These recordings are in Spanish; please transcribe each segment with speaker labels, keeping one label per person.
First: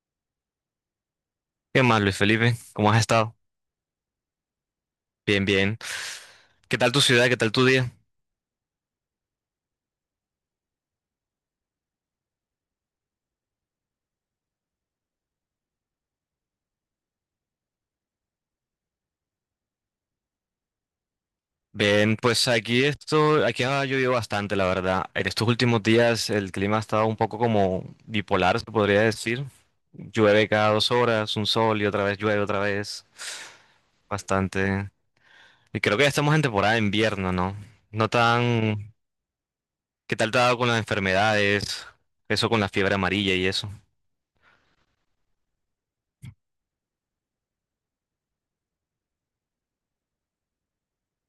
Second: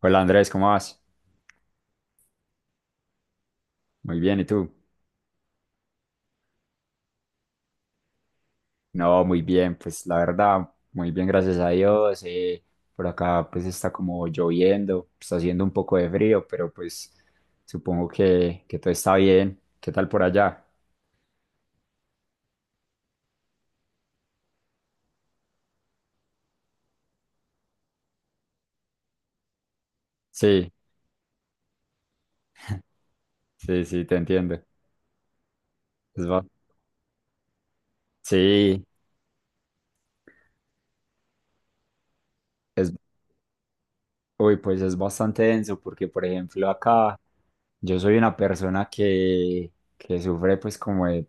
Speaker 1: Hola Andrés, ¿cómo vas?
Speaker 2: ¿Qué más, Luis Felipe? ¿Cómo has estado?
Speaker 1: Muy bien, ¿y tú?
Speaker 2: Bien, bien. ¿Qué tal tu ciudad? ¿Qué tal tu día?
Speaker 1: No, muy bien, pues la verdad, muy bien, gracias a Dios. Por acá pues está como lloviendo, está haciendo un poco de frío, pero pues supongo que todo está bien. ¿Qué tal por allá?
Speaker 2: Bien, pues aquí esto, aquí ha llovido bastante, la verdad. En estos últimos días el clima ha estado un poco como bipolar, se podría decir. Llueve cada
Speaker 1: Sí,
Speaker 2: 2 horas, un sol y otra vez llueve otra vez.
Speaker 1: sí, sí, te entiendo.
Speaker 2: Bastante. Y creo que ya
Speaker 1: Es
Speaker 2: estamos en
Speaker 1: ba-
Speaker 2: temporada de invierno, ¿no? No
Speaker 1: sí,
Speaker 2: tan. ¿Qué tal te ha dado con las enfermedades? Eso con la
Speaker 1: es,
Speaker 2: fiebre amarilla y eso.
Speaker 1: Uy, pues es bastante denso porque, por ejemplo, acá yo soy una persona que sufre pues como de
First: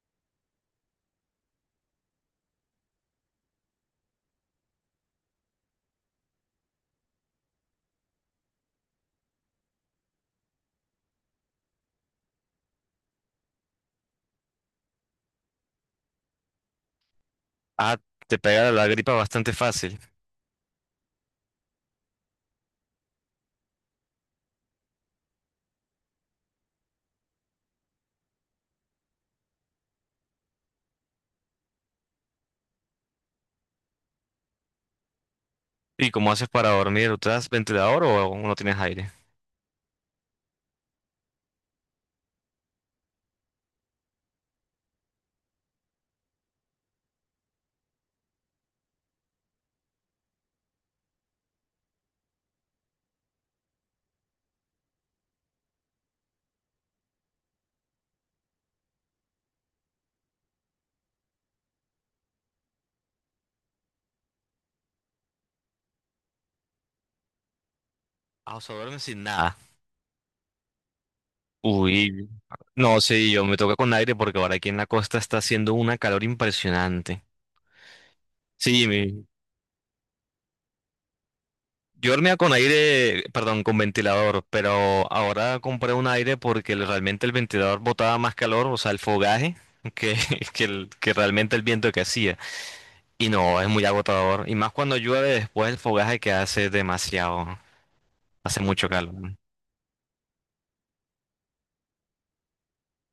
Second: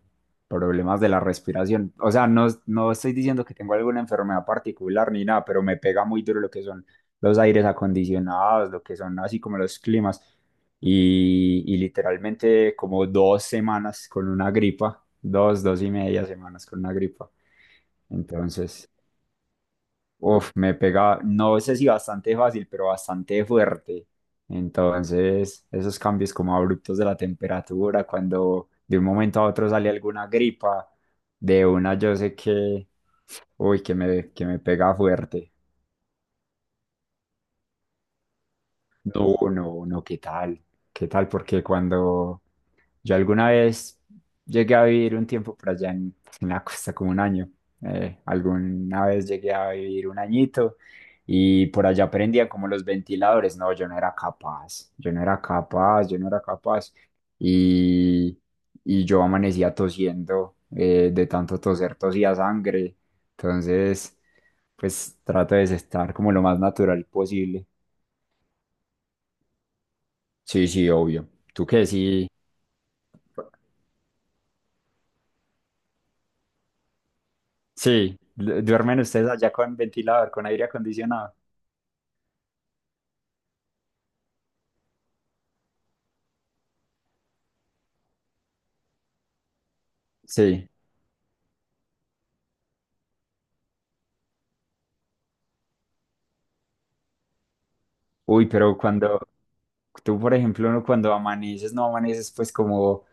Speaker 1: problemas de la respiración. O sea, no, no estoy diciendo que tengo alguna enfermedad particular ni nada, pero me pega muy duro lo que son los aires acondicionados, lo que son así como los climas. Y literalmente como 2 semanas con una gripa, dos, dos y media semanas con una gripa.
Speaker 2: Ah, te pega la
Speaker 1: Entonces,
Speaker 2: gripa bastante fácil.
Speaker 1: uf, me pega, no sé si bastante fácil, pero bastante fuerte. Entonces, esos cambios como abruptos de la temperatura, cuando de un momento a otro sale alguna gripa, de una yo sé que, uy, que me pega fuerte.
Speaker 2: ¿Y cómo haces para dormir? ¿Usas ventilador o aún no tienes aire?
Speaker 1: No, no, no, ¿qué tal? ¿Qué tal? Porque cuando yo alguna vez llegué a vivir un tiempo por allá en la costa, como un año, alguna vez llegué a vivir un añito y por allá aprendía como los ventiladores. No, yo no era capaz, yo no era capaz, yo no era capaz. Y, y yo amanecía tosiendo, de tanto toser, tosía sangre. Entonces, pues trato de estar como lo más natural posible.
Speaker 2: Ah, o sea, duermes sin nada.
Speaker 1: Sí, sí, obvio. ¿Tú qué?
Speaker 2: Uy,
Speaker 1: Sí,
Speaker 2: no, sí, yo me toca con aire porque ahora aquí en la costa está haciendo una calor impresionante.
Speaker 1: sí.
Speaker 2: Sí,
Speaker 1: ¿Duermen ustedes allá con ventilador, con aire acondicionado?
Speaker 2: yo dormía con aire, perdón, con ventilador, pero ahora compré un aire porque realmente el ventilador botaba más calor, o sea, el fogaje, que,
Speaker 1: Sí.
Speaker 2: que realmente el viento que hacía. Y no, es muy agotador. Y más cuando llueve después el fogaje que hace demasiado,
Speaker 1: Uy,
Speaker 2: hace
Speaker 1: pero
Speaker 2: mucho
Speaker 1: cuando
Speaker 2: calor.
Speaker 1: tú, por ejemplo, cuando amaneces, no amaneces pues como,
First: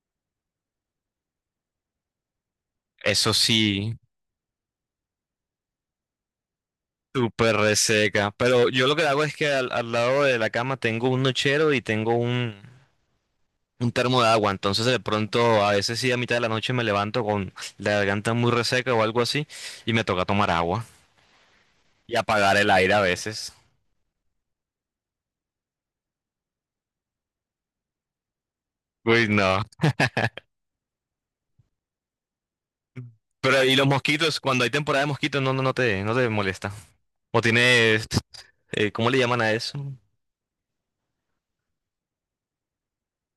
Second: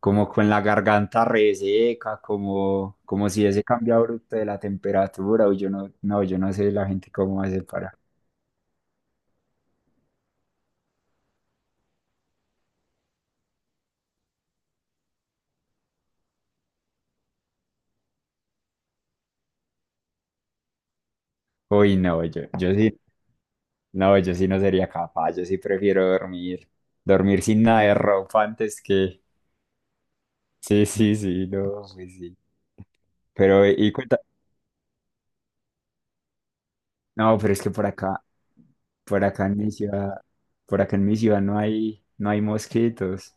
Speaker 1: como, con la garganta reseca, como
Speaker 2: Eso
Speaker 1: si ese
Speaker 2: sí.
Speaker 1: cambio abrupto de la temperatura, uy, yo no, no, yo no sé la gente cómo
Speaker 2: Súper
Speaker 1: hace para.
Speaker 2: reseca. Pero yo lo que hago es que al lado de la cama tengo un nochero y tengo un termo de agua. Entonces de pronto a veces sí a mitad de la noche me levanto con la garganta muy reseca o algo así y me toca tomar agua
Speaker 1: Uy,
Speaker 2: y
Speaker 1: no, yo,
Speaker 2: apagar el
Speaker 1: yo
Speaker 2: aire
Speaker 1: sí,
Speaker 2: a veces.
Speaker 1: no, yo sí no sería capaz, yo sí prefiero dormir, sin nada de ropa antes que.
Speaker 2: Uy, no.
Speaker 1: Sí, sí, sí, no, pues sí.
Speaker 2: Pero
Speaker 1: Pero,
Speaker 2: y los
Speaker 1: y cuenta,
Speaker 2: mosquitos, cuando hay temporada de mosquitos, no, no te molesta.
Speaker 1: no,
Speaker 2: O
Speaker 1: pero es que
Speaker 2: tienes, ¿cómo le
Speaker 1: por
Speaker 2: llaman
Speaker 1: acá
Speaker 2: a
Speaker 1: en mi
Speaker 2: eso?
Speaker 1: ciudad, por acá en mi ciudad no hay, no hay mosquitos,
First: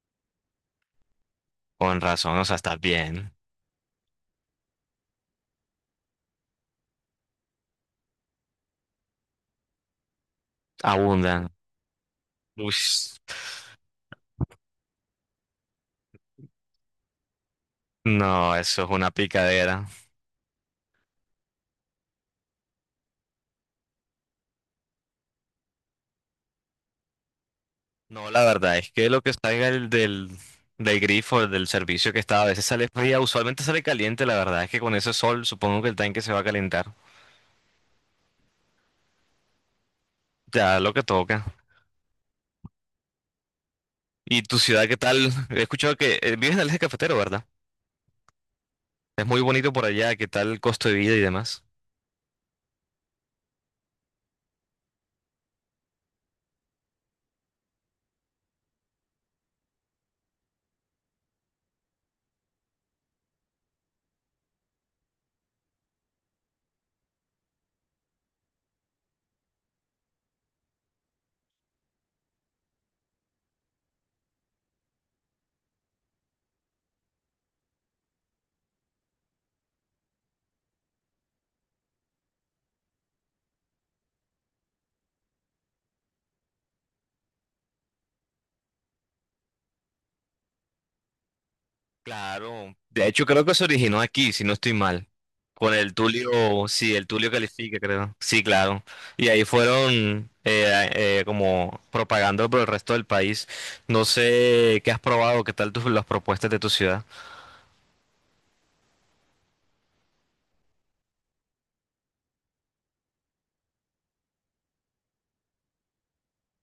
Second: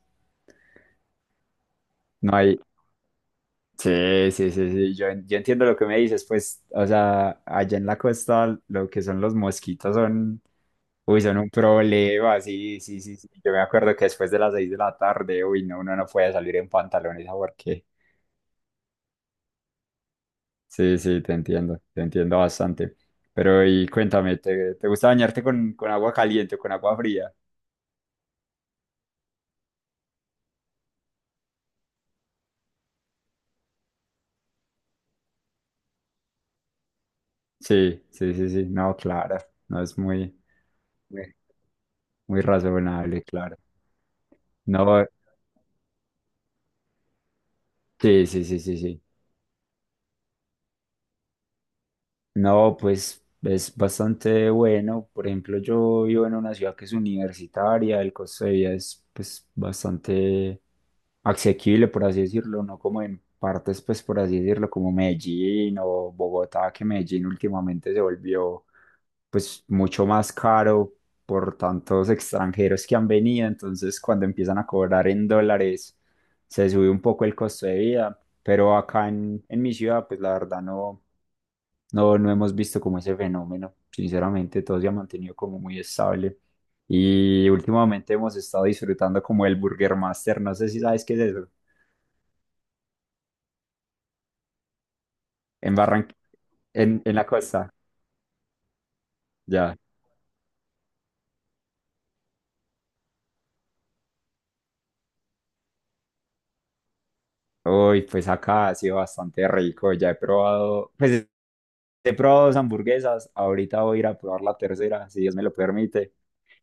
Speaker 2: Con
Speaker 1: no
Speaker 2: razón, o sea,
Speaker 1: hay,
Speaker 2: estás bien.
Speaker 1: sí, sí, sí, sí, yo entiendo lo que me dices, pues, o sea, allá en la costa lo que son los mosquitos son, uy, son
Speaker 2: Abundan.
Speaker 1: un problema,
Speaker 2: Uy,
Speaker 1: sí, sí, sí, sí, yo me acuerdo que después de las 6 de la tarde, uy, no, uno no puede salir en pantalones a porque,
Speaker 2: no, eso es una picadera.
Speaker 1: sí, sí, te entiendo bastante, pero, y cuéntame, ¿te gusta bañarte con agua caliente o con agua fría?
Speaker 2: No, la verdad es que lo que salga del grifo, del servicio que está, a veces sale fría, usualmente sale caliente, la verdad es que con ese sol supongo que el tanque se va a calentar.
Speaker 1: Sí, sí, sí, sí, no, claro, no es
Speaker 2: Ya lo que
Speaker 1: muy
Speaker 2: toca.
Speaker 1: muy razonable, claro.
Speaker 2: ¿Y tu ciudad qué
Speaker 1: No,
Speaker 2: tal? He escuchado que vives en el eje cafetero, ¿verdad?
Speaker 1: sí, sí, sí, sí, sí.
Speaker 2: Es muy bonito por allá, ¿qué tal el costo de vida y demás?
Speaker 1: No, pues es bastante bueno. Por ejemplo, yo vivo en una ciudad que es universitaria, el costo de vida es pues bastante asequible, por así decirlo, no como en partes, pues por así decirlo, como Medellín o Bogotá, que Medellín últimamente se volvió pues mucho más caro por tantos extranjeros que han venido, entonces cuando empiezan a cobrar en dólares se sube un poco el costo de vida, pero acá en mi ciudad pues la verdad no, no hemos visto como ese fenómeno. Sinceramente, todo se ha mantenido como muy estable. Y últimamente hemos estado disfrutando como el Burger Master. No sé si sabes qué es eso.
Speaker 2: Claro. De hecho, creo que se originó aquí, si no estoy mal. Con
Speaker 1: En
Speaker 2: el
Speaker 1: Barranquilla,
Speaker 2: Tulio, sí,
Speaker 1: en,
Speaker 2: el
Speaker 1: en la
Speaker 2: Tulio
Speaker 1: costa.
Speaker 2: califica, creo. Sí, claro. Y ahí
Speaker 1: Ya.
Speaker 2: fueron como propagando por el resto del país. No sé qué has probado, qué tal tus, las propuestas de tu ciudad.
Speaker 1: Uy, pues acá ha sido bastante rico. Ya he probado, pues he probado dos hamburguesas. Ahorita voy a ir a probar la tercera, si Dios me lo permite.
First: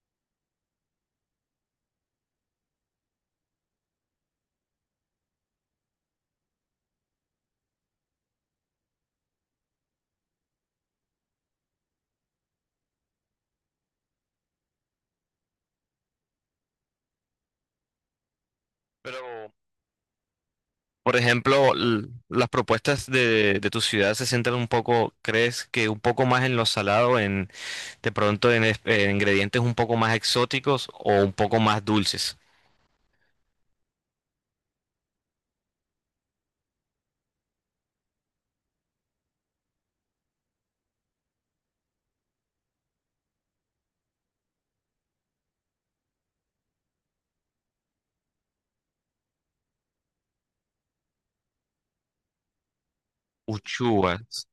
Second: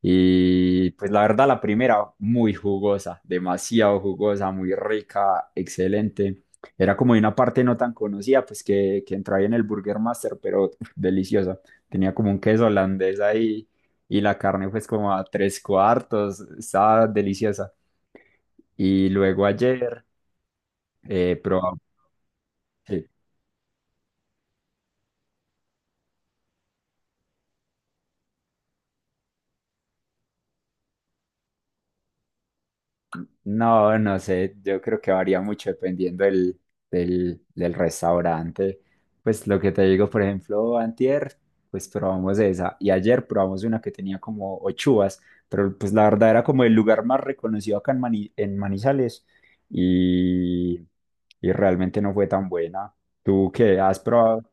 Speaker 1: Y pues la verdad, la primera, muy jugosa, demasiado jugosa, muy rica, excelente. Era como de una parte no tan conocida, pues que entraba ahí en el Burger Master, pero uf, deliciosa. Tenía como un queso holandés ahí y la carne pues como a tres cuartos, estaba deliciosa. Y
Speaker 2: Pero,
Speaker 1: luego ayer.
Speaker 2: por
Speaker 1: Pero
Speaker 2: ejemplo, las propuestas
Speaker 1: sí.
Speaker 2: de tu ciudad se centran un poco, ¿crees que un poco más en lo salado, en de pronto en, en ingredientes un poco más exóticos o un poco más dulces?
Speaker 1: No, no sé, yo creo que varía mucho dependiendo del, del restaurante. Pues lo que te digo, por ejemplo, antier, pues probamos esa y ayer probamos una que tenía como ochuas, pero pues la verdad era como el lugar más reconocido acá en Manizales y, y realmente no fue tan buena. ¿Tú qué has probado?
Speaker 2: Uchuvas.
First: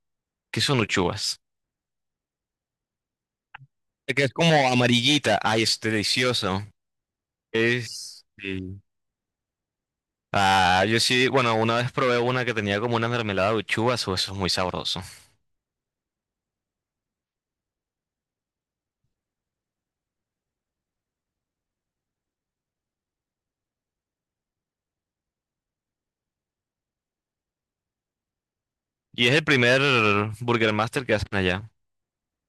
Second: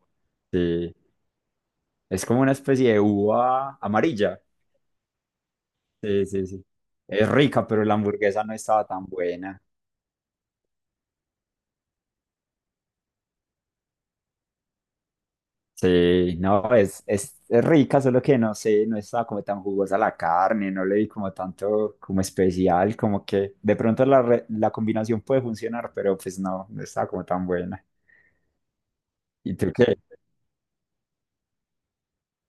Speaker 2: ¿Qué son
Speaker 1: Sí,
Speaker 2: uchuvas?
Speaker 1: es como una especie de uva
Speaker 2: Este que es
Speaker 1: amarilla.
Speaker 2: como amarillita. Ay, es
Speaker 1: Sí, sí,
Speaker 2: delicioso.
Speaker 1: sí. Es rica, pero la
Speaker 2: Es.
Speaker 1: hamburguesa no
Speaker 2: Sí.
Speaker 1: estaba tan buena.
Speaker 2: Ah, yo sí, bueno, una vez probé una que tenía como una mermelada de uchuvas, eso es muy sabroso.
Speaker 1: Sí, no, es, es rica, solo que no sé, no estaba como tan jugosa la carne, no le vi como tanto como especial, como que de pronto la combinación puede funcionar, pero pues no, no estaba como tan buena.
Speaker 2: Y es el
Speaker 1: ¿Y tú
Speaker 2: primer
Speaker 1: qué?
Speaker 2: Burger Master que hacen allá.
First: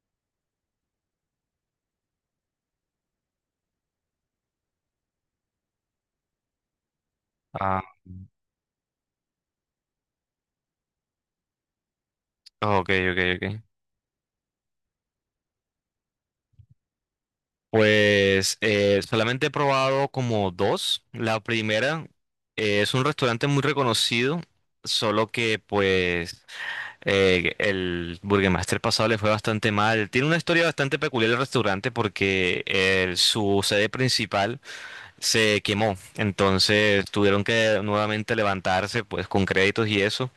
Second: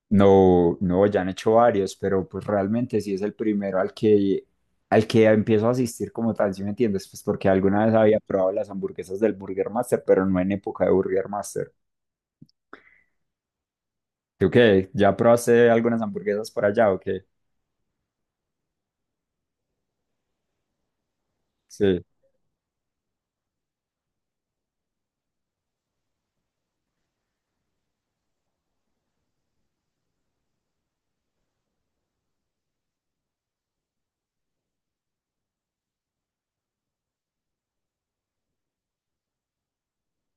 Speaker 1: No, no, ya han hecho varios, pero pues realmente sí es el primero al que empiezo a asistir como tal, ¿si me entiendes? Pues porque
Speaker 2: Ah,
Speaker 1: alguna vez había probado las hamburguesas del Burger Master, pero no en época de Burger Master.
Speaker 2: ok, ok, ok.
Speaker 1: ¿Tú qué? ¿Ya probaste algunas hamburguesas por allá o qué?
Speaker 2: Pues solamente he probado como dos. La
Speaker 1: Sí,
Speaker 2: primera es un restaurante muy reconocido, solo que pues el Burgermeister pasado le fue bastante mal. Tiene una historia bastante peculiar el restaurante porque su sede principal se quemó. Entonces tuvieron que nuevamente levantarse pues con créditos y eso.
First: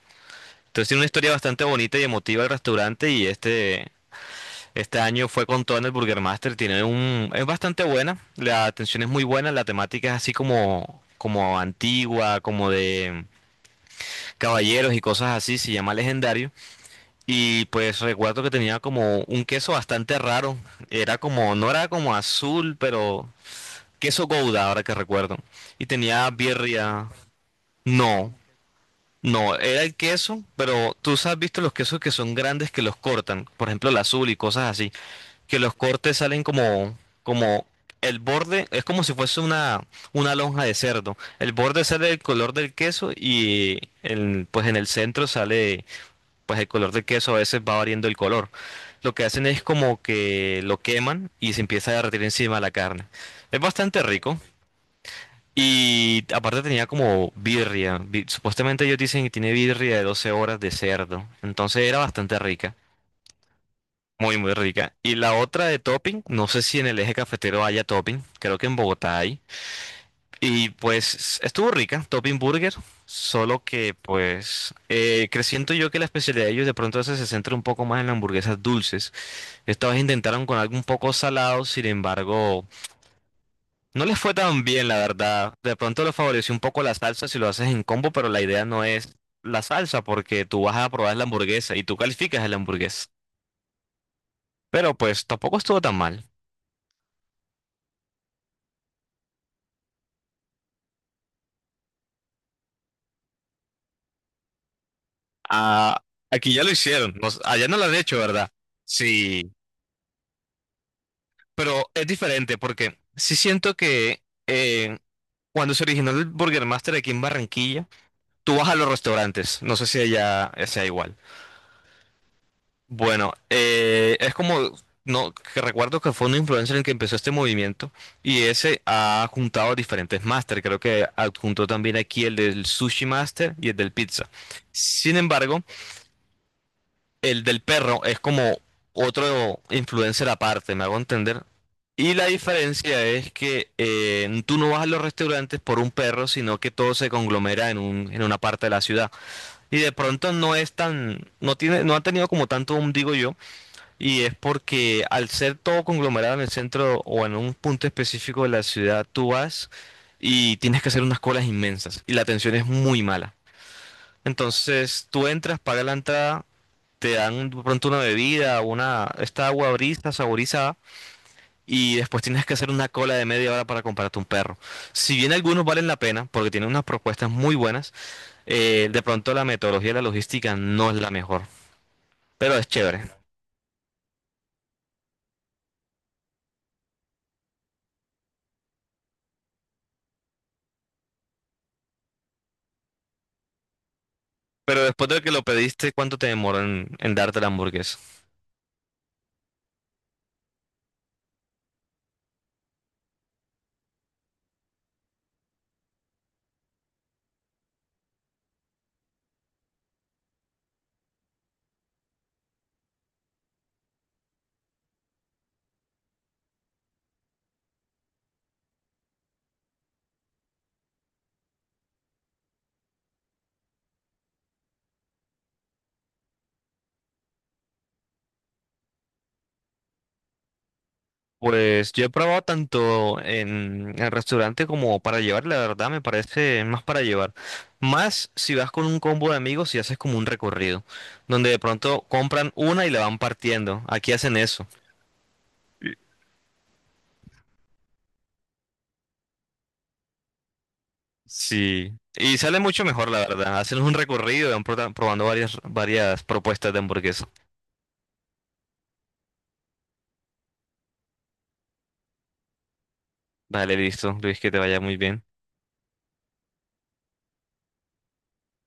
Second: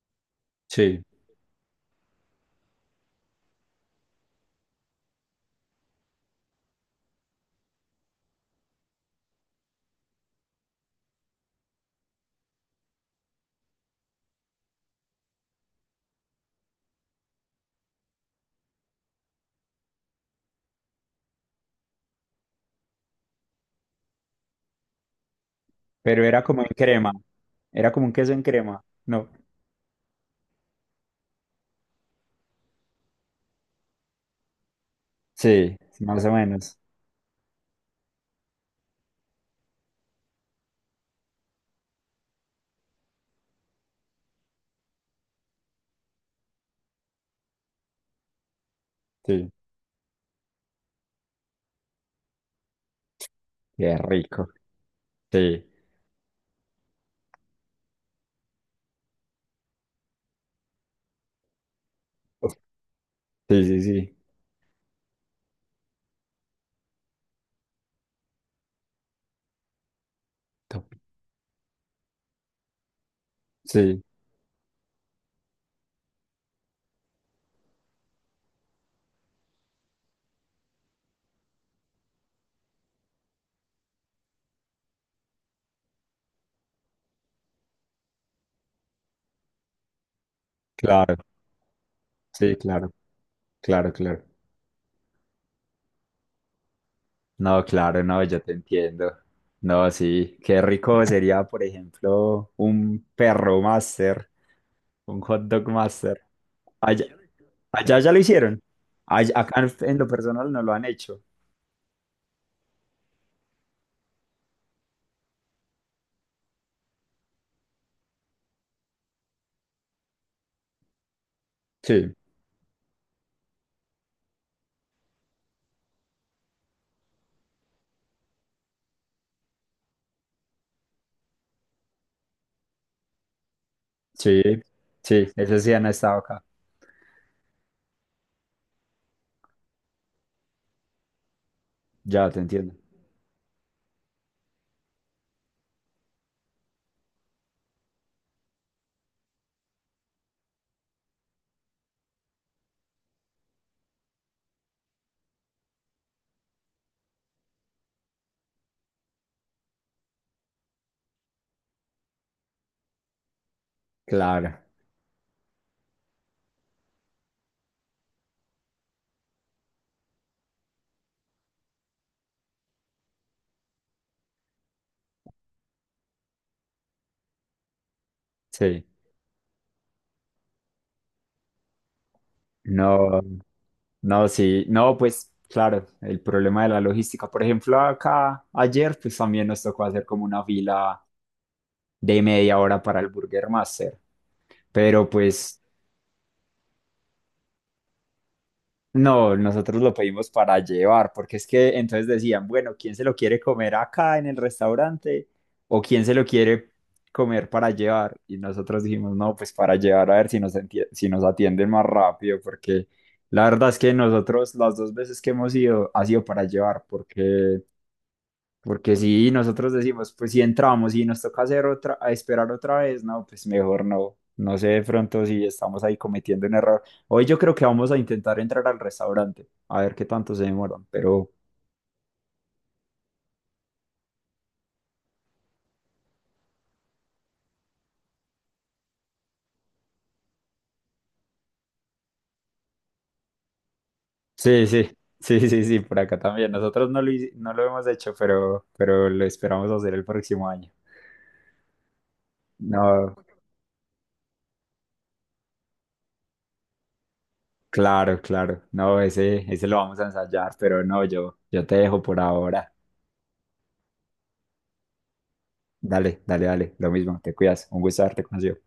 Speaker 2: Entonces tiene
Speaker 1: sí.
Speaker 2: una historia bastante bonita y emotiva el restaurante y este año fue con todo en el Burgermeister. Tiene un, es bastante buena, la atención es muy buena, la temática es así como, como antigua, como de caballeros y cosas así, se llama Legendario. Y pues recuerdo que tenía como un queso bastante raro. Era como, no era como azul, pero queso Gouda, ahora que recuerdo. Y
Speaker 1: Pero
Speaker 2: tenía
Speaker 1: era como en
Speaker 2: birria.
Speaker 1: crema. Era como un queso
Speaker 2: No,
Speaker 1: en crema. No.
Speaker 2: no, era el queso, pero tú has visto los quesos que son grandes que los cortan. Por ejemplo, el azul y cosas así. Que los
Speaker 1: Sí,
Speaker 2: cortes
Speaker 1: más o
Speaker 2: salen
Speaker 1: menos.
Speaker 2: como, como el borde, es como si fuese una lonja de cerdo. El borde sale del color del queso y el, pues en el centro sale pues el color del queso a veces va variando el color. Lo que hacen
Speaker 1: Sí.
Speaker 2: es como que lo queman y se empieza a derretir encima la carne. Es
Speaker 1: Qué
Speaker 2: bastante rico.
Speaker 1: rico. Sí.
Speaker 2: Y aparte tenía como birria. Supuestamente ellos dicen que tiene birria de 12 horas de cerdo. Entonces era bastante
Speaker 1: Uf,
Speaker 2: rica.
Speaker 1: sí, sí, sí.
Speaker 2: Muy, muy rica. Y la otra de topping, no sé si en el eje cafetero haya topping. Creo que en Bogotá hay. Y
Speaker 1: Top.
Speaker 2: pues estuvo rica, Topping Burger, solo que
Speaker 1: Sí,
Speaker 2: pues siento yo que la especialidad de ellos de pronto se centra un poco más en las hamburguesas dulces. Esta vez intentaron con algo un poco salado, sin embargo, no les fue tan bien, la verdad. De pronto les favoreció un poco la salsa si lo haces en combo, pero la idea no es la salsa porque tú vas a probar
Speaker 1: claro.
Speaker 2: la hamburguesa y tú calificas la
Speaker 1: Sí, claro.
Speaker 2: hamburguesa.
Speaker 1: Claro, claro.
Speaker 2: Pero pues tampoco estuvo tan mal.
Speaker 1: No, claro, no, yo te entiendo. No, sí, qué rico sería, por ejemplo, un perro master, un hot dog
Speaker 2: Ah,
Speaker 1: master.
Speaker 2: aquí ya lo
Speaker 1: Allá,
Speaker 2: hicieron, no s- allá no lo han
Speaker 1: allá ya
Speaker 2: hecho,
Speaker 1: lo
Speaker 2: ¿verdad?
Speaker 1: hicieron. Allá-
Speaker 2: Sí.
Speaker 1: acá en lo personal no lo han hecho.
Speaker 2: Pero es diferente porque sí siento que cuando se originó el Burger Master aquí en Barranquilla, tú vas a los restaurantes, no sé si allá sea igual.
Speaker 1: Sí,
Speaker 2: Bueno, es como, no, que recuerdo que fue un influencer el que empezó este movimiento y ese ha juntado diferentes máster, creo que adjuntó también aquí el del Sushi Master y el del Pizza.
Speaker 1: sí,
Speaker 2: Sin
Speaker 1: sí, eso
Speaker 2: embargo,
Speaker 1: sí han estado acá.
Speaker 2: el del perro es como otro influencer aparte, me hago entender. Y la
Speaker 1: Ya te entiendo.
Speaker 2: diferencia es que tú no vas a los restaurantes por un perro, sino que todo se conglomera en un, en una parte de la ciudad. Y de pronto no es tan, no tiene, no ha tenido como tanto boom, digo yo, y es porque al ser todo conglomerado en el centro o en un punto específico de la ciudad, tú vas y tienes que hacer unas colas inmensas y la atención es muy mala.
Speaker 1: Claro,
Speaker 2: Entonces tú entras, pagas la entrada te dan de pronto una bebida, una, esta agua brisa saborizada, y después tienes que hacer una cola de media hora para comprarte un perro. Si bien algunos valen la pena, porque tienen unas propuestas muy buenas,
Speaker 1: sí.
Speaker 2: de pronto la metodología y la logística no es la mejor, pero es chévere.
Speaker 1: No, no, sí, no, pues claro, el problema de la logística. Por ejemplo, acá ayer, pues también nos tocó hacer como una fila de media hora para el Burger Master.
Speaker 2: Pero después
Speaker 1: Pero
Speaker 2: de que lo
Speaker 1: pues
Speaker 2: pediste, ¿cuánto te demoró en darte la hamburguesa?
Speaker 1: no, nosotros lo pedimos para llevar, porque es que entonces decían, bueno, ¿quién se lo quiere comer acá en el restaurante? ¿O quién se lo quiere comer para llevar? Y nosotros dijimos, no, pues para llevar a ver si nos atienden más rápido, porque la verdad es que nosotros las dos veces que hemos ido ha sido para llevar, porque si nosotros decimos, pues si entramos y nos toca hacer otra, a esperar otra vez, no, pues mejor no. No sé de pronto si estamos ahí cometiendo un error. Hoy yo creo que vamos a intentar entrar al restaurante, a ver qué tanto se demoran. Pero
Speaker 2: Pues yo he probado tanto en el restaurante como para llevar, la verdad me parece más para llevar. Más si vas con un combo de amigos y haces como un recorrido, donde de pronto compran una y la van partiendo. Aquí hacen eso.
Speaker 1: sí, sí, sí, sí, sí, por acá también. Nosotros no lo hemos hecho, pero lo esperamos hacer el próximo año.
Speaker 2: Sí. Y sale mucho mejor,
Speaker 1: No,
Speaker 2: la verdad. Hacen un recorrido y van probando varias, varias propuestas de hamburguesa.
Speaker 1: claro, claro. No, ese lo vamos a ensayar, pero no, yo te dejo por ahora.
Speaker 2: Vale, listo, Luis, que te vaya muy bien.
Speaker 1: Dale, dale, dale. Lo mismo, te cuidas. Un gusto haberte conocido.